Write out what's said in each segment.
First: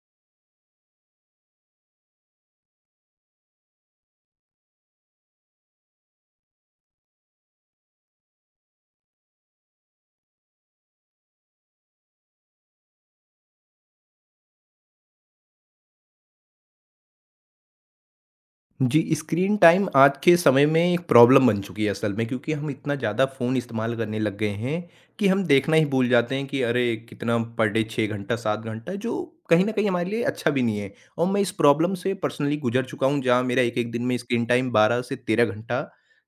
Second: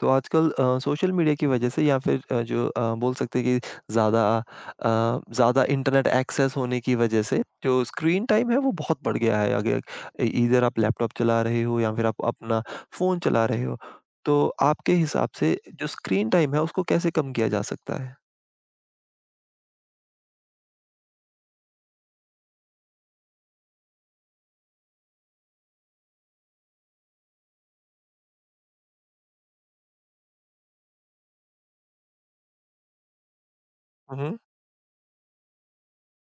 तो आजकल social media की वजह से या फिर जो बोल सकते हैं कि ज़्यादा इंटरनेट एक्सेस होने की वजह से जो स्क्रीन टाइम है वो बहुत बढ़ गया है। अगर ईदर आप लैपटॉप चला रहे हो या फिर आप अपना फ़ोन चला रहे हो, तो आपके हिसाब से जो स्क्रीन टाइम है उसको कैसे कम किया जा सकता है? जी, स्क्रीन टाइम आज के समय में एक प्रॉब्लम बन चुकी है असल में, क्योंकि हम इतना ज़्यादा फ़ोन इस्तेमाल करने लग गए हैं कि हम देखना ही भूल जाते हैं कि अरे! कितना पर डे, 6 घंटा, 7 घंटा, जो कहीं न कहीं हमारे लिए अच्छा भी नहीं है। और मैं इस प्रॉब्लम से पर्सनली गुज़र चुका हूँ, जहाँ मेरा एक-एक दिन में हुँ, हुँ। स्क्रीन टाइम 12 से 13 घंटा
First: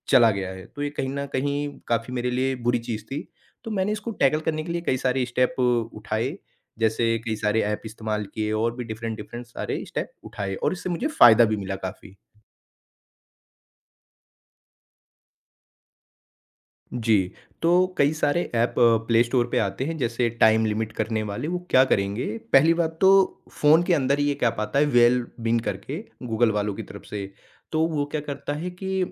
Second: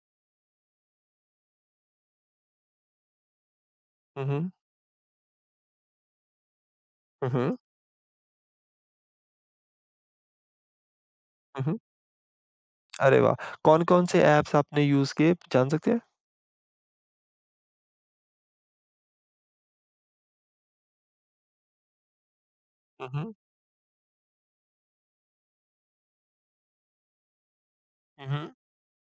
चला गया है। तो ये कहीं न कहीं काफ़ी मेरे लिए बुरी चीज़ थी। तो मैंने इसको हुँ, टैकल हुँ। करने के लिए कई सारे स्टेप उठाए, जैसे हुँ, कई हुँ। सारे ऐप इस्तेमाल किए और भी डिफ़रेंट-डिफ़रेंट सारे स्टेप उठाए, और इससे मुझे फ़ायदा भी हुँ, मिला हुँ। काफ़ी। अरे वाह! कौन-कौन से ऐप्स आपने यूज़ किए जान सकते हैं? जी, तो कई सारे ऐप प्ले स्टोर पे आते हैं, जैसे टाइम लिमिट करने वाले। वो क्या करेंगे, पहली बात हुँ, तो हुँ। फ़ोन के अंदर ही एक ऐप आता है वेलबींग करके, गूगल वालों की तरफ से। तो वो क्या हुँ, करता हुँ। है कि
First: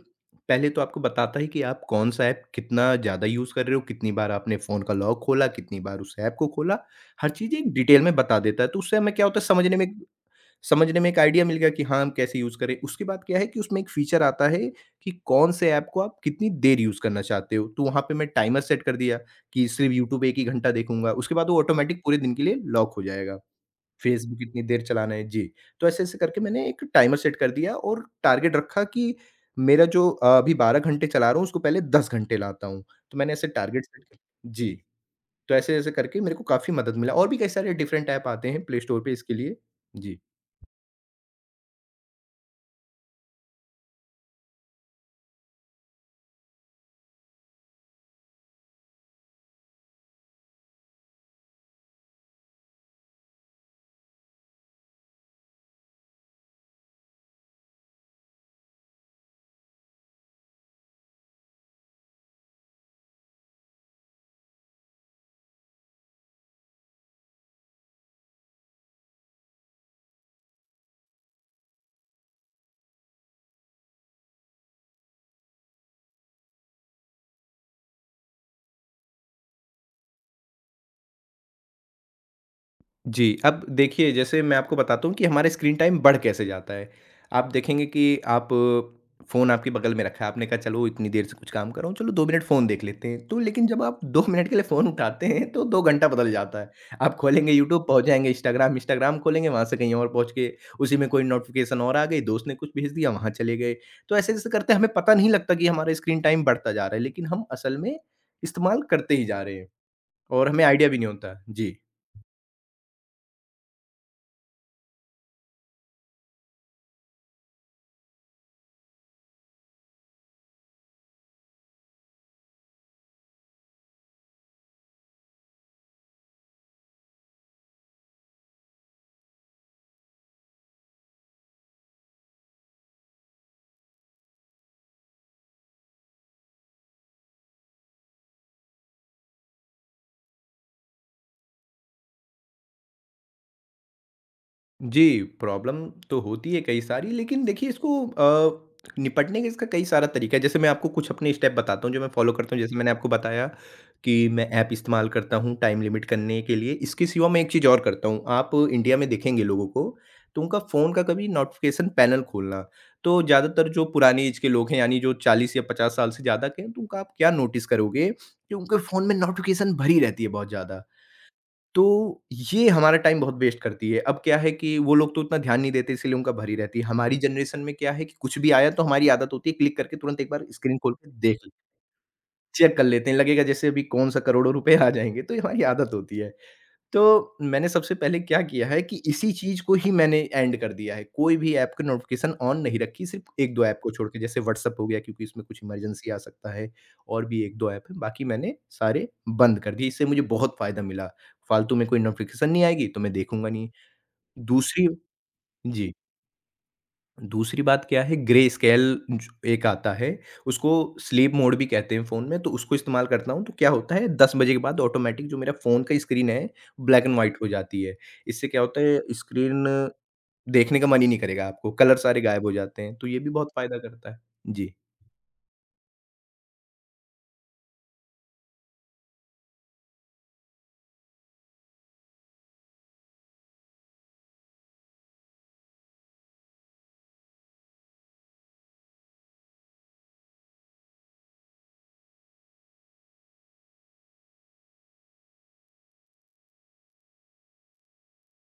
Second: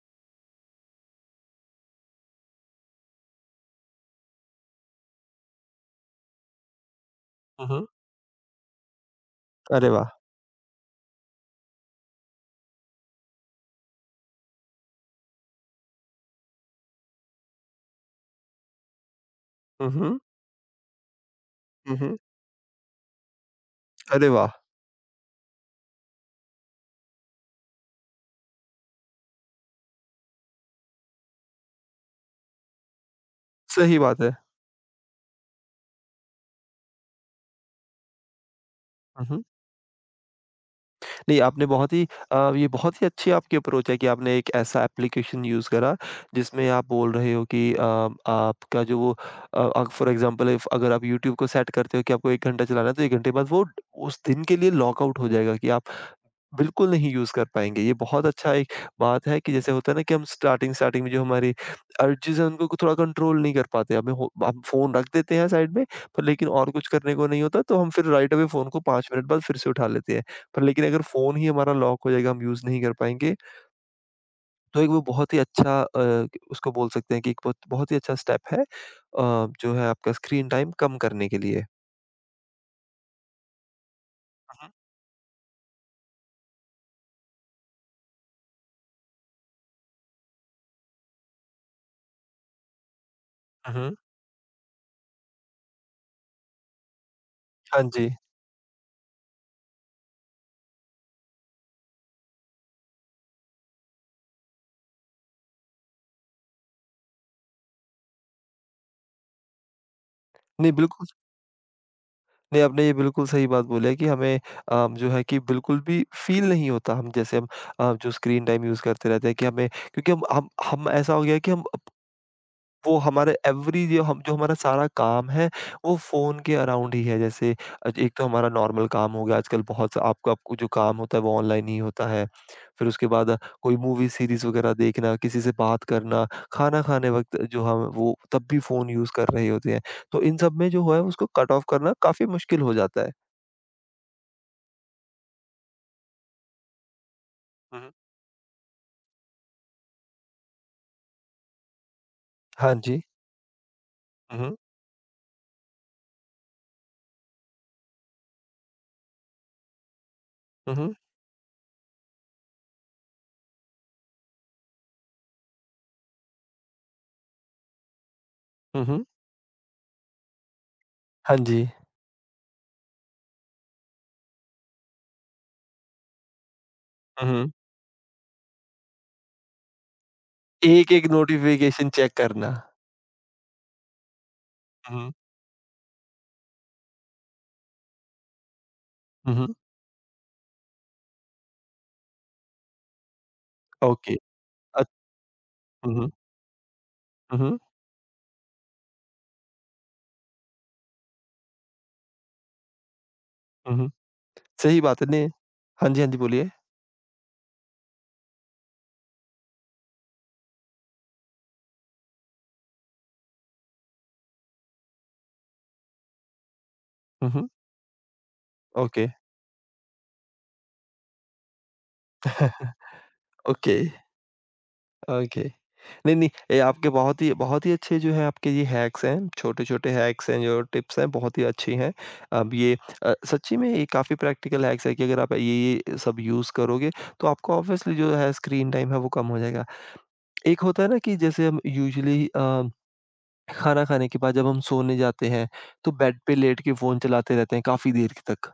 पहले तो आपको बताता है कि आप कौन-सा ऐप कितना ज़्यादा यूज़ कर रहे हो, कितनी बार आपने फ़ोन का लॉक खोला, कितनी बार उस ऐप को खोला, हर चीज़ हुँ, एक हुँ। डिटेल में बता देता है। तो उससे हमें क्या होता है, समझने में अरे वाह! एक आइडिया मिल गया कि हाँ, हम कैसे यूज़ करें। उसके बाद क्या है कि उसमें एक फ़ीचर आता है कि कौन से ऐप को आप कितनी देर यूज़ करना चाहते हो। तो वहाँ पे मैं टाइमर सेट कर दिया कि हुँ, सिर्फ़ हुँ। यूट्यूब 1 ही घंटा देखूँगा। उसके बाद वो हुँ, ऑटोमैटिक हुँ। पूरे दिन के लिए लॉक हो जाएगा। अरे फ़ेसबुक वाह! इतनी देर चलाना है। जी, तो ऐसे-ऐसे करके मैंने एक टाइमर सेट कर दिया और टारगेट रखा कि मेरा जो अभी 12 घंटे चला रहा हूँ, उसको पहले 10 घंटे लाता हूँ। तो मैंने ऐसे टारगेट सही सेट किए। बात है। जी, तो ऐसे-ऐसे करके मेरे को काफ़ी मदद मिला, और भी कई सारे डिफरेंट ऐप आते हैं प्ले स्टोर पे हुँ, इसके हुँ। लिए। जी। नहीं, आपने बहुत ही ये बहुत ही अच्छी आपकी अप्रोच है कि आपने एक ऐसा एप्लीकेशन यूज़ करा, जिसमें आप बोल रहे हो कि आपका जो वो फ़ॉर एग्ज़ाम्पल इफ अगर आप यूट्यूब को सेट करते हो कि आपको 1 घंटा चलाना है, तो 1 घंटे बाद वो उस दिन के लिए लॉक आउट हो जाएगा कि आप बिल्कुल नहीं यूज़ कर पाएँगे। ये बहुत अच्छा एक बात है कि जैसे होता है ना कि हम स्टार्टिंग स्टार्टिंग में जो हमारी अर्जेज़ हैं उनको को थोड़ा कंट्रोल नहीं कर पाते। हमें हो हम फ़ोन रख देते हैं साइड में पर लेकिन और कुछ करने को नहीं होता तो हम फिर राइट अवे फ़ोन को 5 मिनट बाद फिर से उठा लेते हैं। पर लेकिन अगर फ़ोन ही हमारा लॉक हो जाएगा, हम यूज़ नहीं कर पाएँगे तो एक वो बहुत ही अच्छा उसको बोल सकते हैं कि एक बहुत बहुत ही अच्छा स्टेप है जो है आपका स्क्रीन टाइम कम करने के लिए। जी, अब देखिए, जैसे मैं हुँ, हुँ। आपको बताता हूँ कि हमारा स्क्रीन टाइम बढ़ कैसे जाता है। आप देखेंगे कि आप फ़ोन आपके बगल में रखा है, आपने कहा चलो इतनी देर से कुछ काम कर रहा हूँ, चलो 2 मिनट फ़ोन देख लेते हैं। तो लेकिन हुँ, जब हुँ। आप 2 मिनट के लिए फ़ोन उठाते हैं तो 2 घंटा बदल जाता है। आप खोलेंगे, हाँ यूट्यूब पहुँच जी। जाएँगे, इंस्टाग्राम, इंस्टाग्राम खोलेंगे, वहाँ से कहीं और पहुँच के उसी में कोई नोटिफ़िकेशन और आ गई, दोस्त ने कुछ भेज दिया, वहाँ चले गए। तो ऐसे-ऐसे करते हमें पता नहीं लगता कि हमारा स्क्रीन टाइम बढ़ता जा रहा है, लेकिन हम असल में इस्तेमाल करते ही जा रहे हैं और हमें नहीं आइडिया भी बिल्कुल नहीं होता। जी। नहीं, आपने ये बिल्कुल सही बात बोली है कि हमें जो है कि बिल्कुल भी फ़ील नहीं होता हम जैसे हम जो स्क्रीन टाइम यूज़ करते रहते हैं कि हमें क्योंकि हम ऐसा हो गया है कि हम अप वो हमारे एवरी जो हम जो हमारा सारा काम है, वो फ़ोन के अराउंड ही है। जैसे एक तो हमारा नॉर्मल काम हो गया आजकल बहुत सा आपका आपको जो काम होता है वो ऑनलाइन ही होता है। फिर उसके बाद कोई मूवी सीरीज़ वग़ैरह देखना, किसी से बात करना, खाना खाने वक़्त जो हम वो तब भी फ़ोन यूज़ कर रहे होते हैं। तो इन सब में जो है उसको कट ऑफ करना काफ़ी मुश्किल हो जाता है। जी, प्रॉब्लम तो होती है कई सारी, लेकिन देखिए, हुँ, हुँ। इसको निपटने का इसका कई सारा तरीका है। जैसे मैं आपको कुछ अपने स्टेप बताता हूँ जो मैं फ़ॉलो करता हूँ। हाँ जैसे मैंने जी। आपको बताया कि हुँ, मैं हुँ। ऐप इस्तेमाल करता हूँ टाइम लिमिट करने के लिए। इसके सिवा मैं एक चीज़ और करता हूँ, आप इंडिया में देखेंगे लोगों को, तो उनका हुँ, फ़ोन हुँ। का कभी नोटिफ़िकेशन पैनल खोलना। तो ज़्यादातर जो पुरानी एज के लोग हैं, यानी जो 40 या 50 साल से ज़्यादा के हैं, तो उनका आप क्या नोटिस करोगे कि उनके हुँ, हुँ। फ़ोन में नोटिफ़िकेशन भरी रहती है बहुत ज़्यादा। हाँ जी। तो ये हमारा टाइम बहुत वेस्ट करती है। अब क्या है कि वो लोग तो उतना ध्यान नहीं देते, इसलिए उनका भरी रहती है। हमारी हुँ, हुँ। जनरेशन में क्या है कि कुछ भी आया तो हमारी आदत होती है क्लिक करके तुरंत एक बार स्क्रीन खोल एक-एक के देख, नोटिफ़िकेशन चेक करना। चेक कर लेते हैं। लगेगा जैसे अभी कौन-सा करोड़ों रुपए आ हुँ, हुँ। जाएँगे, तो ये हमारी आदत होती है। तो मैंने सबसे पहले क्या किया है कि इसी हुँ, हुँ। चीज़ को ही मैंने एंड कर दिया है। कोई भी ऐप की नोटिफ़िकेशन ऑन नहीं रखी, सिर्फ़ 1-2 ऐप को छोड़ ओके। के, जैसे व्हाट्सएप अ हो गया, क्योंकि इसमें कुछ हुँ, हुँ। इमरजेंसी आ सकता है, और हुँ, भी हुँ। 1-2 ऐप हैं, बाकी मैंने सारे बंद कर दिए। इससे मुझे बहुत फ़ायदा मिला, फालतू में कोई नोटिफ़िकेशन नहीं आएगी तो मैं देखूँगा नहीं। हुँ, हुँ। सही दूसरी बात है ने हाँ जी। जी, हाँ जी, बोलिए। दूसरी बात क्या है, ग्रे स्केल ज एक आता है, उसको स्लीप मोड भी कहते हैं फ़ोन में, तो उसको इस्तेमाल करता हूँ। तो क्या होता है, 10 बजे के बाद ऑटोमैटिक जो मेरा फ़ोन का स्क्रीन है, ब्लैक एंड हुँ, व्हाइट हुँ। हो जाती है। इससे क्या होता है, ओके। स्क्रीन देखने का मन ही नहीं करेगा आपको, कलर सारे गायब हो जाते हैं, तो ये भी बहुत ओके, फ़ायदा करता है। जी। ओके। नहीं, नहीं, ये आपके बहुत ही अच्छे जो है आपके ये हैक्स हैं, छोटे-छोटे हैक्स हैं, जो टिप्स हैं, बहुत ही अच्छी हैं। अब ये सच्ची में ये काफ़ी प्रैक्टिकल हैक्स है कि अगर आप ये-ये सब यूज़ करोगे, तो आपका ऑब्वियसली जो है स्क्रीन टाइम है वो कम हो जाएगा। एक होता है ना कि जैसे हम यूजुअली खाना खाने के बाद जब हम सोने जाते हैं, तो बेड पे लेट के फ़ोन चलाते रहते हैं काफ़ी देर तक।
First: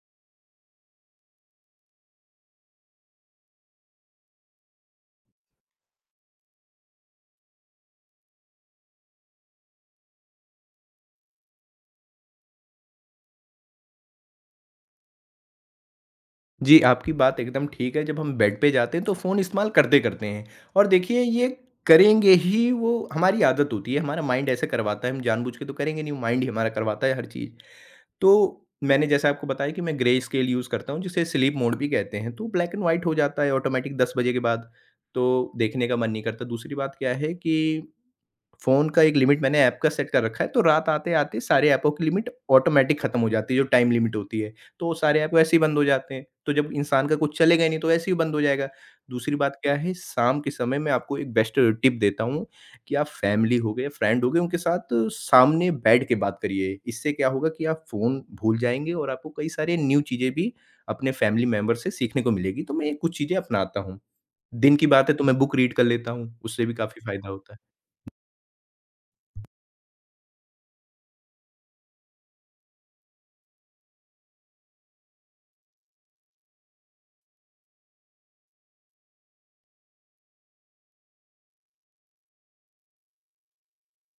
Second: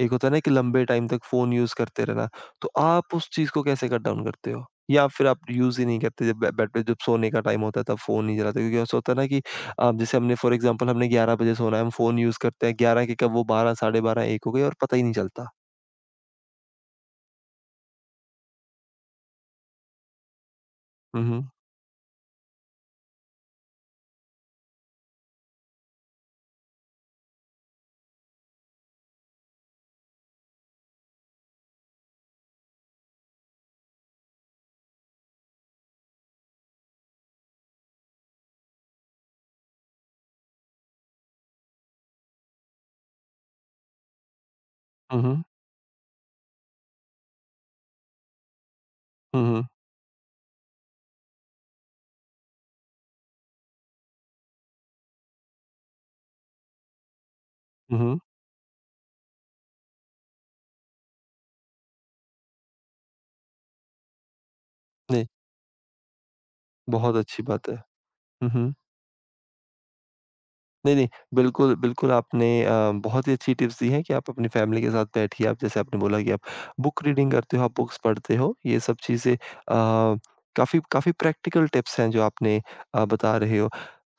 एक होता है ना कि लंबे टाइम तक फ़ोन यूज़ करते रहना। तो आप उस चीज़ को कैसे कट डाउन करते हो? या फिर आप यूज़ ही नहीं करते जब बे बेड पे जब सोने का टाइम होता है तब फ़ोन नहीं चलाते? क्योंकि ऐसा होता है ना कि जैसे हमने फॉर एग्ज़ाम्पल हमने 11 बजे सोना है, हम फ़ोन यूज़ करते हैं 11 के कब वो 12 साढ़े 12 1 हो गए और पता ही नहीं चलता। जी, आपकी बात एकदम ठीक है, जब हम बेड पे जाते हैं तो फ़ोन इस्तेमाल करते-करते हैं, और देखिए, हुँ, हुँ। ये करेंगे ही, वो हमारी आदत होती है, हमारा माइंड ऐसे करवाता है, हम जानबूझ के तो करेंगे नहीं, माइंड ही हमारा करवाता है हर चीज़। तो मैंने जैसे आपको बताया कि मैं ग्रे स्केल यूज़ करता हूँ, जिसे स्लीप मोड भी कहते हैं, तो ब्लैक एंड वाइट हो जाता है ऑटोमेटिक 10 बजे के बाद, तो देखने का मन नहीं करता। दूसरी बात क्या है कि फ़ोन का एक लिमिट मैंने ऐप का सेट कर रखा है, तो रात आते-आते सारे ऐपों की लिमिट ऑटोमैटिक खत्म हो जाती है, जो टाइम लिमिट होती है। तो वो सारे हुँ, ऐप हुँ। वैसे ही बंद हो जाते हैं, तो जब इंसान का कुछ चलेगा ही नहीं, तो वैसे ही बंद हो जाएगा। दूसरी हुँ, बात हुँ। क्या है, शाम के समय मैं आपको एक बेस्ट टिप देता हूँ कि आप फैमिली हो गए या फ्रेंड हो गए, उनके साथ सामने बैठ के बात करिए। इससे क्या होगा कि आप हुँ, हुँ। फ़ोन भूल जाएँगे और आपको कई सारे न्यू चीज़ें भी अपने फैमिली मेंबर से सीखने को मिलेगी। तो मैं ये कुछ चीज़ें अपनाता हूँ। दिन की बात है तो नहीं, मैं बुक रीड कर लेता हूँ, उससे भी काफ़ी बहुत फ़ायदा अच्छी होता है। बात है। हुँ, हुँ। नहीं, नहीं। बिल्कुल, बिल्कुल आपने बहुत ही अच्छी टिप्स दी हैं कि आप अपनी फ़ैमिली के साथ बैठिए। आप जैसे आपने बोला कि आप बुक रीडिंग करते हो, आप बुक्स पढ़ते हो। ये सब चीज़ें काफ़ी काफ़ी प्रैक्टिकल टिप्स हैं जो आपने बता रहे हो।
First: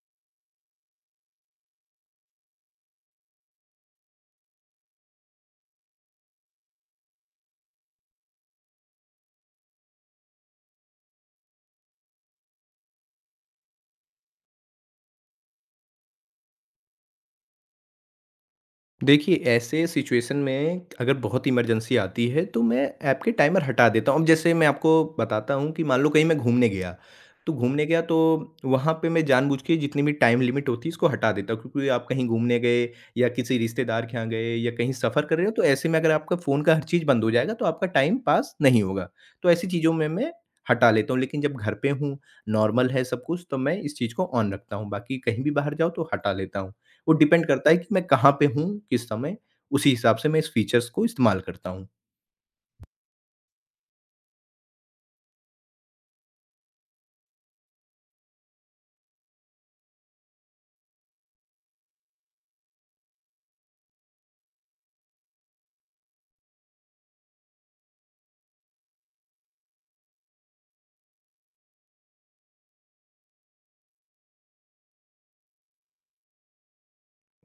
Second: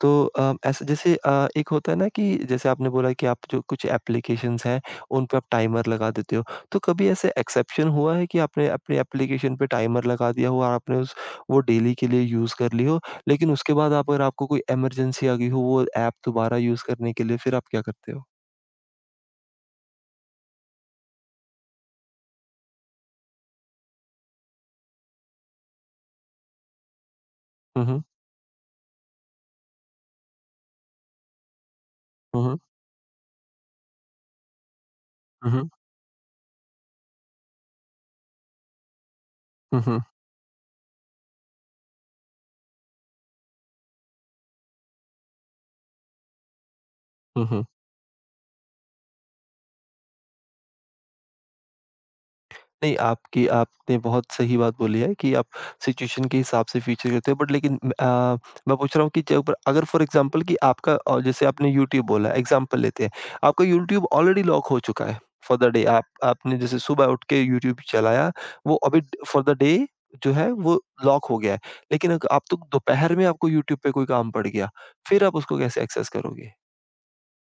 तो ऐसे जैसे एक होता है ना कि जैसे आपने बोला कि आप जो कुछ एप्लीकेशंस हैं, उन पे आप टाइमर लगा देते हो। तो कभी ऐसे एक्सेप्शन हुआ है कि आपने अपने एप्लीकेशन पे टाइमर लगा दिया हो और आपने उस वो डेली के लिए यूज़ कर ली हो? लेकिन उसके बाद आप अगर आपको कोई इमरजेंसी आ गई हो, वो ऐप दोबारा यूज़ करने के लिए फिर आप क्या करते हो? देखिए, ऐसे सिचुएशन में अगर बहुत इमरजेंसी आती है, तो मैं ऐप के टाइमर हटा देता हूँ। अब जैसे मैं आपको बताता हूँ कि मान लो कहीं मैं हुँ, घूमने गया हुँ। तो वहाँ पे मैं जानबूझ के जितनी भी टाइम लिमिट होती है, इसको हटा देता हूँ, क्योंकि आप कहीं हुँ, हुँ। घूमने गए या किसी रिश्तेदार के यहाँ गए या कहीं सफ़र कर रहे हुँ, हो, तो हुँ। ऐसे में अगर आपका फ़ोन का हर चीज़ बंद हो जाएगा, तो आपका टाइम पास नहीं होगा। तो ऐसी हुँ, चीज़ों हुँ। में मैं हटा लेता हूँ, लेकिन जब घर पे हूँ, नॉर्मल है सब कुछ, तो मैं इस चीज़ को ऑन रखता हूँ। बाकी कहीं भी बाहर जाओ तो हटा लेता हूँ। वो हुँ, डिपेंड हुँ। करता है कि मैं कहाँ पे हूँ, किस समय, उसी हिसाब से मैं इस फीचर्स को इस्तेमाल करता हूँ। नहीं, आपकी आपने बहुत सही बात बोली है कि आप सिचुएशन के हिसाब से फीचर करते हो बट लेकिन मैं पूछ रहा हूँ कि जब अगर फ़ॉर एग्ज़ाम्पल कि आपका जैसे आपने यूट्यूब बोला एग्ज़ाम्पल लेते हैं, आपका यूट्यूब ऑलरेडी लॉक हो चुका है फॉर द डे आप आपने जैसे सुबह उठ के यूट्यूब चलाया, वो अभी फॉर द डे जो है वो लॉक हो गया है। लेकिन अग आप तो दोपहर में आपको यूट्यूब पे कोई काम पड़ गया, फिर आप उसको कैसे एक्सेस करोगे?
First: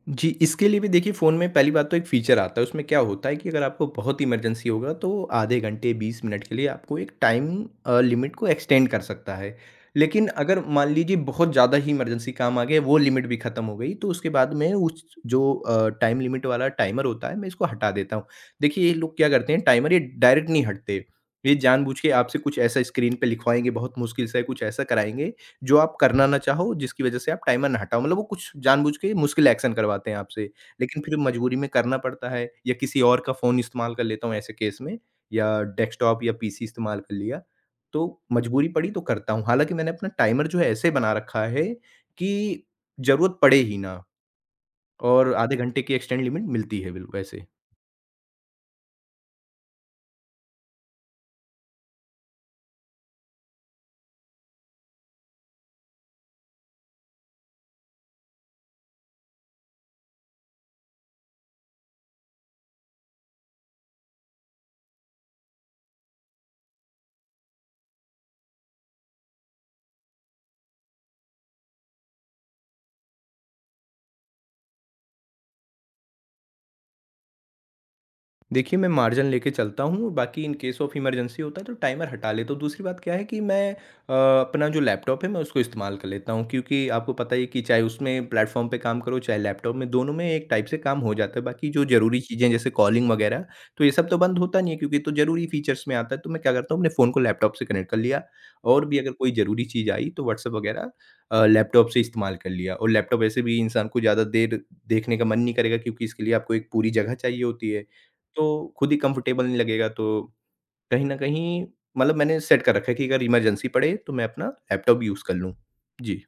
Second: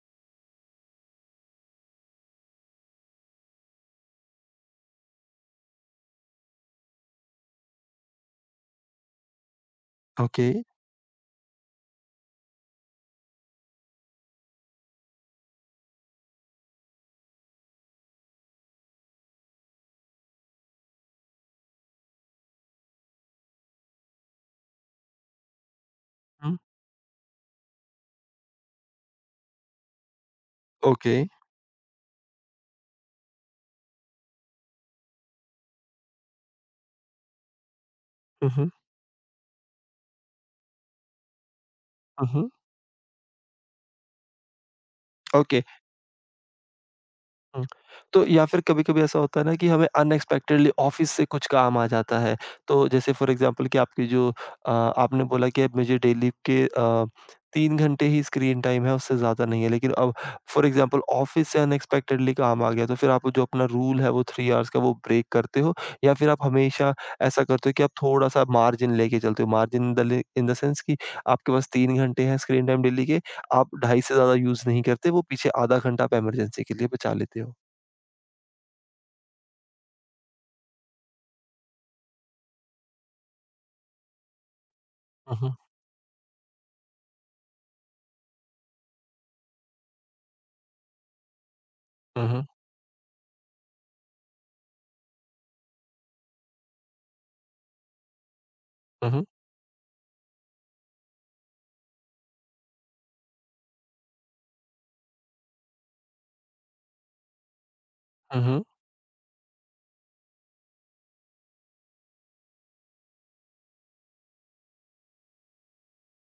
जी, इसके लिए भी देखिए, फ़ोन में पहली बात तो एक फ़ीचर आता है, उसमें क्या होता है कि अगर आपको बहुत इमरजेंसी होगा तो आधे घंटे, 20 मिनट के लिए आपको एक टाइम लिमिट को एक्सटेंड कर सकता है। लेकिन ओके। अगर मान लीजिए बहुत ज़्यादा ही इमरजेंसी काम आ गया, वो लिमिट भी ख़त्म हो गई, तो उसके बाद में उस जो टाइम लिमिट वाला टाइमर होता है, मैं इसको हटा देता हूँ। देखिए, ये लोग क्या करते हैं, टाइमर ये डायरेक्ट नहीं हटते, ये जानबूझ के आपसे कुछ ऐसा स्क्रीन पे लिखवाएँगे, बहुत मुश्किल से कुछ ऐसा कराएँगे जो आप करना ना हुँ। चाहो, जिसकी वज़ह से आप टाइमर ना हटाओ। मतलब वो कुछ जानबूझ के मुश्किल एक्शन करवाते हैं आपसे, लेकिन ओके। फिर मजबूरी में करना पड़ता है, या किसी और का फ़ोन इस्तेमाल कर लेता हूँ ऐसे केस में, या डेस्कटॉप या पीसी इस्तेमाल कर लिया, तो हुँ, मजबूरी हुँ। पड़ी तो करता हूँ। हालाँकि मैंने अपना टाइमर जो है ऐसे बना रखा है हुँ, हुँ। कि ज़रूरत पड़े ही ना, और आधे ओके। घंटे की एक्सटेंड लिमिट मिलती है बिल वैसे। हुँ। तो या फिर कभी-कभी ऐसा होता है ना कि हमें अनएक्सपेक्टेडली ऑफ़िस से कुछ काम आ जाता है। तो जैसे फ़ॉर एग्ज़ाम्पल कि आपकी जो आपने बोला कि अब मुझे डेली के 3 घंटे ही स्क्रीन टाइम है, उससे ज़्यादा नहीं है। लेकिन अब फ़ॉर एग्ज़ाम्पल ऑफ़िस से अनएक्सपेक्टेडली काम आ गया, तो फिर आप जो अपना रूल है वो 3 आवर्स का वो ब्रेक करते हो? या फिर आप हमेशा ऐसा करते हो कि आप थोड़ा-सा मार्जिन लेके चलते हो? मार्जिन इन द ले इन द सेंस कि आपके पास 3 घंटे हैं स्क्रीन टाइम डेली के, आप ढाई से ज़्यादा यूज़ नहीं करते, वो पीछे आधा घंटा आप इमरजेंसी के लिए बचा लेते हो। देखिए, मैं मार्जिन लेके चलता हूँ और बाकी इन केस ऑफ़ इमरजेंसी होता है तो टाइमर हटा लेता हूँ। दूसरी बात क्या है कि मैं अपना जो लैपटॉप है हुँ, मैं हुँ। उसको इस्तेमाल कर लेता हूँ, क्योंकि आपको पता ही है कि चाहे उसमें प्लेटफ़ॉर्म पे काम करो, चाहे लैपटॉप में, दोनों में एक टाइप से काम हो जाता है। बाकी जो ज़रूरी हुँ, हुँ। चीज़ें जैसे कॉलिंग वगैरह, तो ये सब तो बंद होता नहीं है, क्योंकि ये तो ज़रूरी फ़ीचर्स में आता है। तो मैं क्या करता हूँ, अपने फ़ोन को लैपटॉप से कनेक्ट कर लिया, और भी हुँ, अगर हुँ। कोई ज़रूरी चीज़ आई तो व्हाट्सएप वगैरह लैपटॉप से इस्तेमाल कर लिया, और लैपटॉप ऐसे भी इंसान को ज़्यादा देर देखने का मन नहीं करेगा, क्योंकि इसके लिए आपको एक पूरी जगह चाहिए होती है। हुँ, तो हुँ। खुद ही कंफर्टेबल नहीं लगेगा, तो कहीं न कहीं मतलब मैंने सेट कर रखा है कि अगर इमरजेंसी पड़े तो मैं अपना लैपटॉप यूज़ कर लूँ। जी।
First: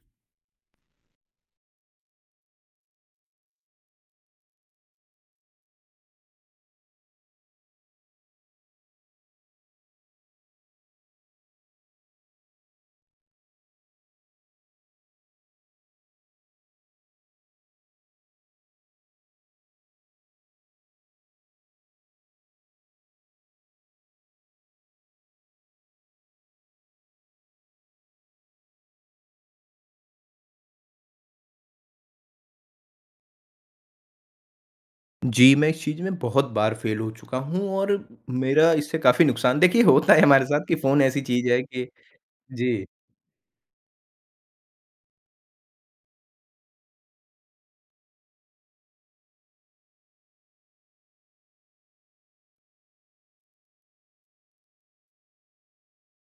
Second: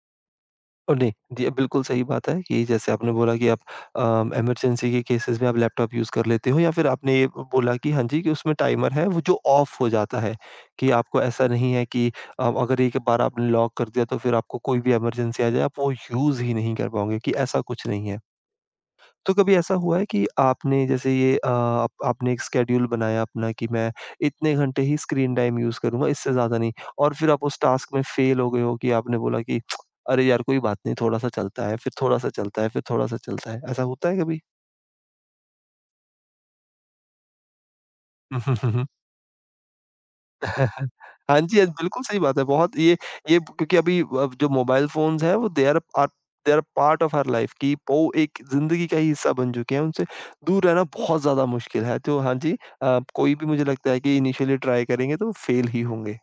और नहीं, ये बिल्कुल सही बात है कि जैसे आपने बोला कि आप इमरजेंसी के केसेज़ में आप लैपटॉप यूज़ कर लेते हो या फिर आपने ये बोला कि हाँ जी, कि उसमें टाइमर है वो जो ऑफ हो जाता है, कि आपको ऐसा नहीं है कि अगर एक बार आपने लॉक कर दिया तो फिर आपको कोई भी इमरजेंसी आ जाए आप वो यूज़ ही नहीं कर पाओगे कि ऐसा कुछ नहीं है। तो कभी ऐसा हुआ है कि आपने जैसे ये आप आपने एक स्केड्यूल बनाया अपना कि मैं इतने घंटे ही स्क्रीन टाइम यूज़ करूँगा, इससे ज़्यादा नहीं और फिर आप उस टास्क में फ़ेल हो गए हो कि आपने बोला कि अरे यार कोई बात नहीं थोड़ा-सा चलता है, फिर थोड़ा-सा चलता है, फिर थोड़ा-सा चलता है, ऐसा होता है कभी? जी, मैं इस चीज़ में बहुत बार फ़ेल हो चुका हूँ, और मेरा इससे काफ़ी नुकसान देखिए, होता है हमारे साथ हाँ कि फ़ोन ऐसी चीज़ जी, है हाँ जी, कि बिल्कुल सही बात है। बहुत जी। ये क्योंकि अभी अब जो मोबाइल फ़ोन्स हैं वो they are part of our life कि वो एक ज़िंदगी का ही हिस्सा बन चुके हैं। उनसे दूर रहना बहुत ज़्यादा मुश्किल है। तो हाँ जी कोई भी मुझे लगता है कि इनिशियली ट्राई करेंगे तो फेल ही होंगे।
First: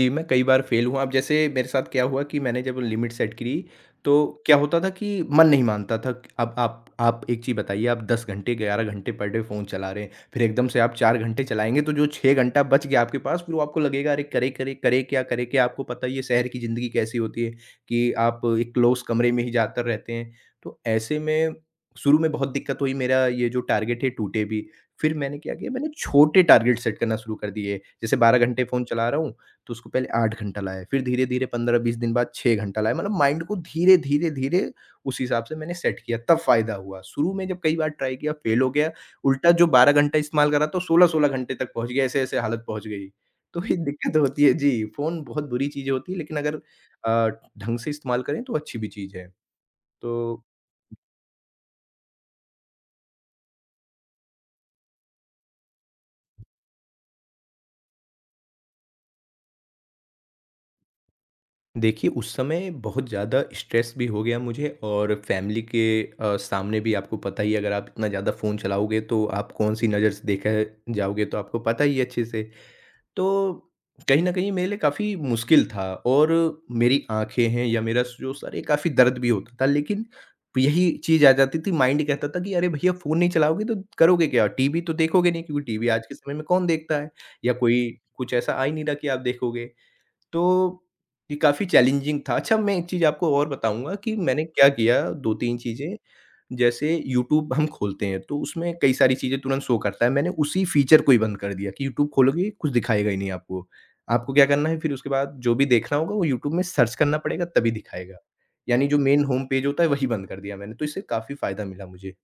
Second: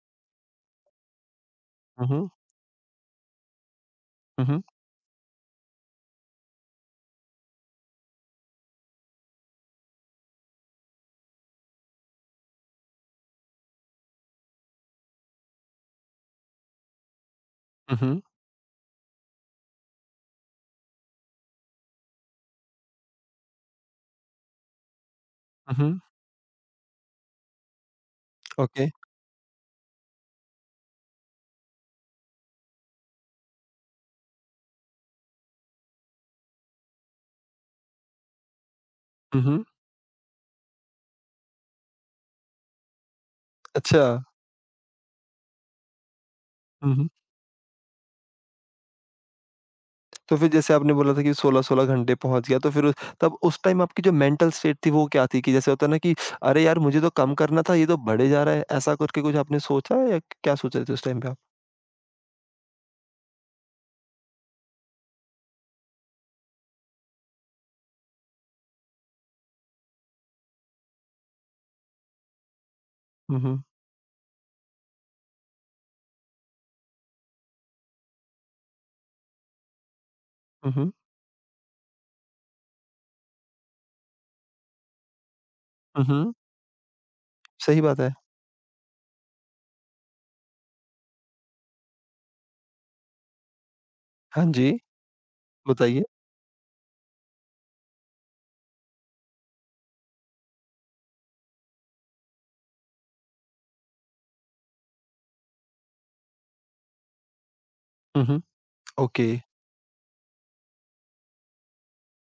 जी, मैं कई बार फेल हुआ। अब जैसे मेरे साथ क्या हुँ, हुआ हुँ। कि मैंने जब लिमिट सेट करी, तो हुँ, क्या हुँ। होता था कि मन नहीं मानता था। अब आप एक चीज़ बताइए, आप 10 घंटे, 11 घंटे पर डे फ़ोन चला रहे हैं, फिर एकदम से आप 4 घंटे चलाएँगे, तो जो 6 घंटा बच गया आपके पास, फिर वो आपको लगेगा, "अरे! करे, करे, करे क्या, करे क्या?" आपको पता ही है शहर की ज़िंदगी कैसी होती है हुँ, कि हुँ। आप एक क्लोज़ कमरे में ही ज़्यादातर रहते हैं। तो ऐसे में शुरू में बहुत दिक्कत हुई, मेरा ये जो टारगेट है, टूटे भी। फिर मैंने क्या किया, हुँ, मैंने हुँ। छोटे टारगेट सेट करना शुरू कर दिए। जैसे 12 घंटे ओके। फ़ोन चला रहा हूँ, तो उसको पहले 8 घंटा लाया, फिर धीरे-धीरे 15-20 दिन बाद 6 घंटा लाया, मतलब माइंड को धीरे-धीरे-धीरे उस हिसाब से मैंने सेट किया, तब फ़ायदा हुआ। शुरू में जब कई बार ट्राई किया, फेल हो गया, हुँ, उल्टा हुँ। जो 12 घंटा इस्तेमाल करा तो 16-16 घंटे तक पहुँच गया, ऐसे-ऐसे हालत पहुँच गई। तो ये अच्छा। दिक्कत होती है जी, फ़ोन बहुत बुरी चीज़ होती है लेकिन अगर हुँ, हुँ। अ, ढंग से इस्तेमाल करें तो अच्छी भी चीज़ है। तो तो फिर जैसे आपने बोला था कि 16-16 घंटे पहुँच गया, तो फिर तब उस टाइम आपकी जो मेंटल स्टेट थी वो क्या थी? कि जैसे होता है ना कि अरे यार मुझे तो कम करना था, ये तो बढ़े जा रहा है, ऐसा करके कुछ आपने सोचा या क्या सोच रहे थे उस टाइम पे आप? देखिए, उस समय बहुत ज़्यादा स्ट्रेस भी हो गया मुझे और फैमिली के सामने भी आपको पता ही है अगर आप इतना ज़्यादा फ़ोन चलाओगे तो आप कौन-सी नज़र से देखा जाओगे तो आपको पता ही है अच्छे से। तो हुँ, हुँ। कहीं न कहीं मेरे लिए काफ़ी मुश्किल था और मेरी आँखें हैं या मेरा जो सर है काफ़ी दर्द भी होता था लेकिन हुँ, यही हुँ। चीज़ आ जाती थी माइंड कहता था कि अरे भैया फ़ोन नहीं चलाओगे तो करोगे क्या? टीवी तो देखोगे नहीं क्योंकि टीवी हुँ, आज के हुँ। समय में कौन देखता है? या सही कोई बात है। कुछ ऐसा आ ही नहीं रहा कि आप देखोगे। तो, ये काफ़ी चैलेंजिंग था। अच्छा मैं एक चीज़ आपको और बताऊँगा कि हाँ मैंने क्या जी, किया 2-3 चीज़ें, बताइए। जैसे यूट्यूब हम खोलते हैं तो उसमें कई सारी चीज़ें तुरंत शो करता है। मैंने उसी फीचर को ही बंद कर दिया कि यूट्यूब खोलोगे कुछ दिखाएगा ही नहीं आपको। आपको क्या करना है फिर उसके बाद जो भी देखना होगा वो यूट्यूब में सर्च करना पड़ेगा तभी दिखाएगा। हुँ, हुँ। यानी जो मेन ओके। होम पेज होता है वही बंद कर दिया मैंने, तो इससे काफ़ी फ़ायदा मिला मुझे।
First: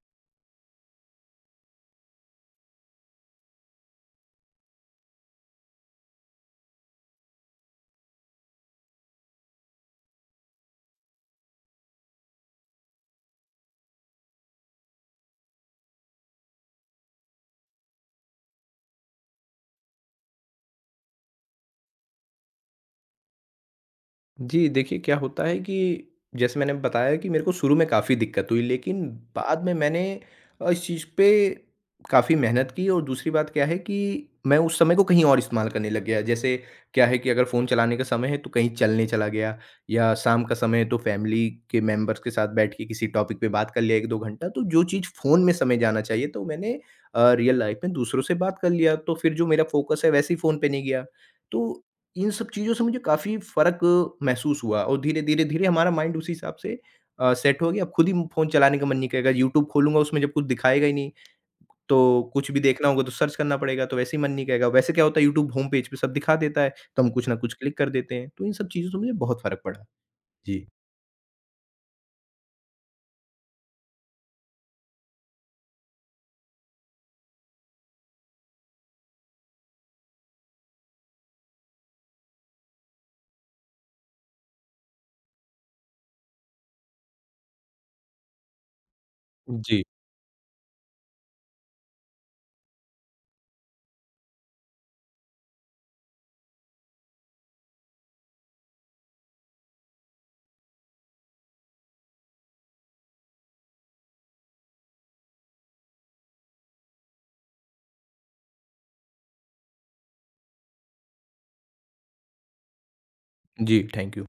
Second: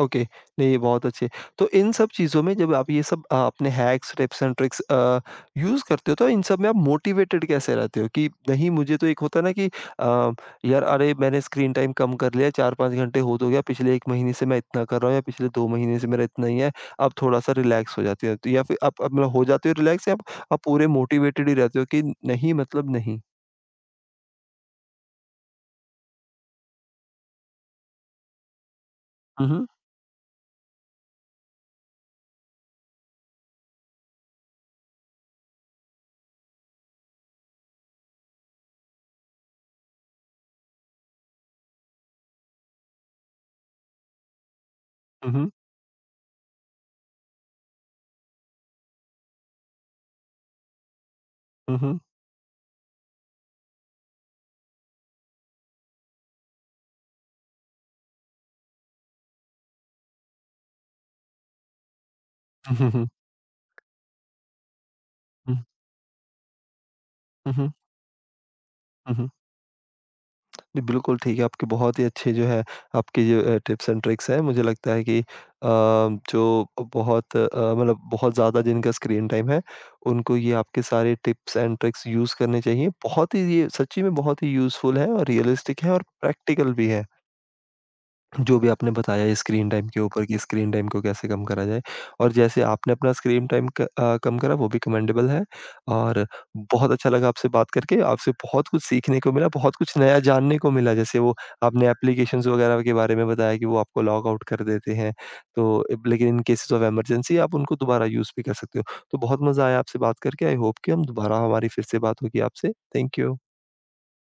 ओके, नहीं ये बहुत अच्छे। तो इन सब चीज़ों में जब आप ये सब अपने hacks, tips and tricks use करते हो तो इन सब में आप मोटिवेटेड कैसे रहते हो कि नहीं मुझे तो एक होता है ना कि अ, यार अरे मैंने स्क्रीन टाइम कम कर लिया 4-5 घंटे हो तो गया, पिछले 1 महीने से मैं इतना कर रहा हूँ या पिछले 2 महीने से मेरा इतना ही है, अब थोड़ा-सा रिलैक्स हो जाते हैं। तो या फिर आप मतलब हो जाते हो रिलैक्स या आप पूरे मोटिवेटेड ही रहते हो कि नहीं मतलब नहीं? जी, देखिए क्या होता है कि जैसे मैंने बताया कि मेरे को शुरू में काफ़ी दिक्कत हुई लेकिन हुँ, बाद हुँ। में मैंने इस चीज़ पे काफ़ी मेहनत की और दूसरी बात क्या है कि मैं उस समय को कहीं और इस्तेमाल करने लग गया। जैसे क्या है कि अगर फ़ोन चलाने का समय है तो कहीं चलने चला गया या शाम का समय है तो फ़ैमिली के मेंबर्स के साथ बैठ के किसी टॉपिक पे बात कर लिया 1-2 घंटा। तो जो चीज़ हुँ, फ़ोन हुँ। में समय जाना चाहिए तो मैंने रियल लाइफ़ में दूसरों से बात कर लिया। तो फिर जो मेरा फ़ोकस है वैसे ही फ़ोन पे नहीं गया। हुँ, तो हुँ। इन सब चीज़ों से मुझे काफ़ी फ़र्क महसूस हुआ और धीरे, धीरे, धीरे हमारा माइंड उसी हिसाब से सेट हो गया। अब खुद ही फ़ोन चलाने का मन नहीं करेगा, यूट्यूब खोलूँगा उसमें जब कुछ दिखाएगा ही नहीं, तो कुछ भी देखना हुँ, होगा हुँ। तो सर्च करना पड़ेगा, तो वैसे ही मन नहीं करेगा। वैसे क्या होता है यूट्यूब हुँ, हुँ। होम पेज पे सब दिखा देता है, तो हम कुछ ना कुछ हुँ, हुँ। क्लिक कर देते हैं। तो इन सब चीज़ों से मुझे हुँ, हुँ। बहुत फ़र्क पड़ा। जी। जी, बिल्कुल ठीक है। आपके बहुत ही अच्छे जो है आपकी जो टिप्स एंड ट्रिक्स हैं मुझे लगता है कि जो बहुत मतलब बहुत ज़्यादा जिनका स्क्रीन टाइम है, उनको ये आपके सारे टिप्स एंड ट्रिक्स यूज़ करने चाहिए। बहुत ही ये सच्ची में बहुत ही यूज़फुल है और रियलिस्टिक है और प्रैक्टिकल भी है। जो भी आपने बताया स्क्रीन जी, टाइम के ऊपर कि स्क्रीन टाइम को कैसे कम करा जाए और जैसे आपने अपना स्क्रीन टाइम कम करा वो भी कमेंडेबल है और बहुत अच्छा लगा आपसे बात करके, आपसे बहुत कुछ सीखने को मिला, बहुत कुछ नया जानने को मिला। जैसे वो आपने एप्लीकेशंस वगैरह के बारे में बताया कि वो आपको लॉग आउट कर देते हैं, तो इब लेकिन इन केसेस ऑफ इमरजेंसी आप उनको दोबारा यूज़ भी कर सकते हो। तो बहुत मज़ा आया आपसे बात करके, आई होप कि हम दोबारा हमारी फिर से बात होगी आपसे। Thank you. जी, थैंक यू।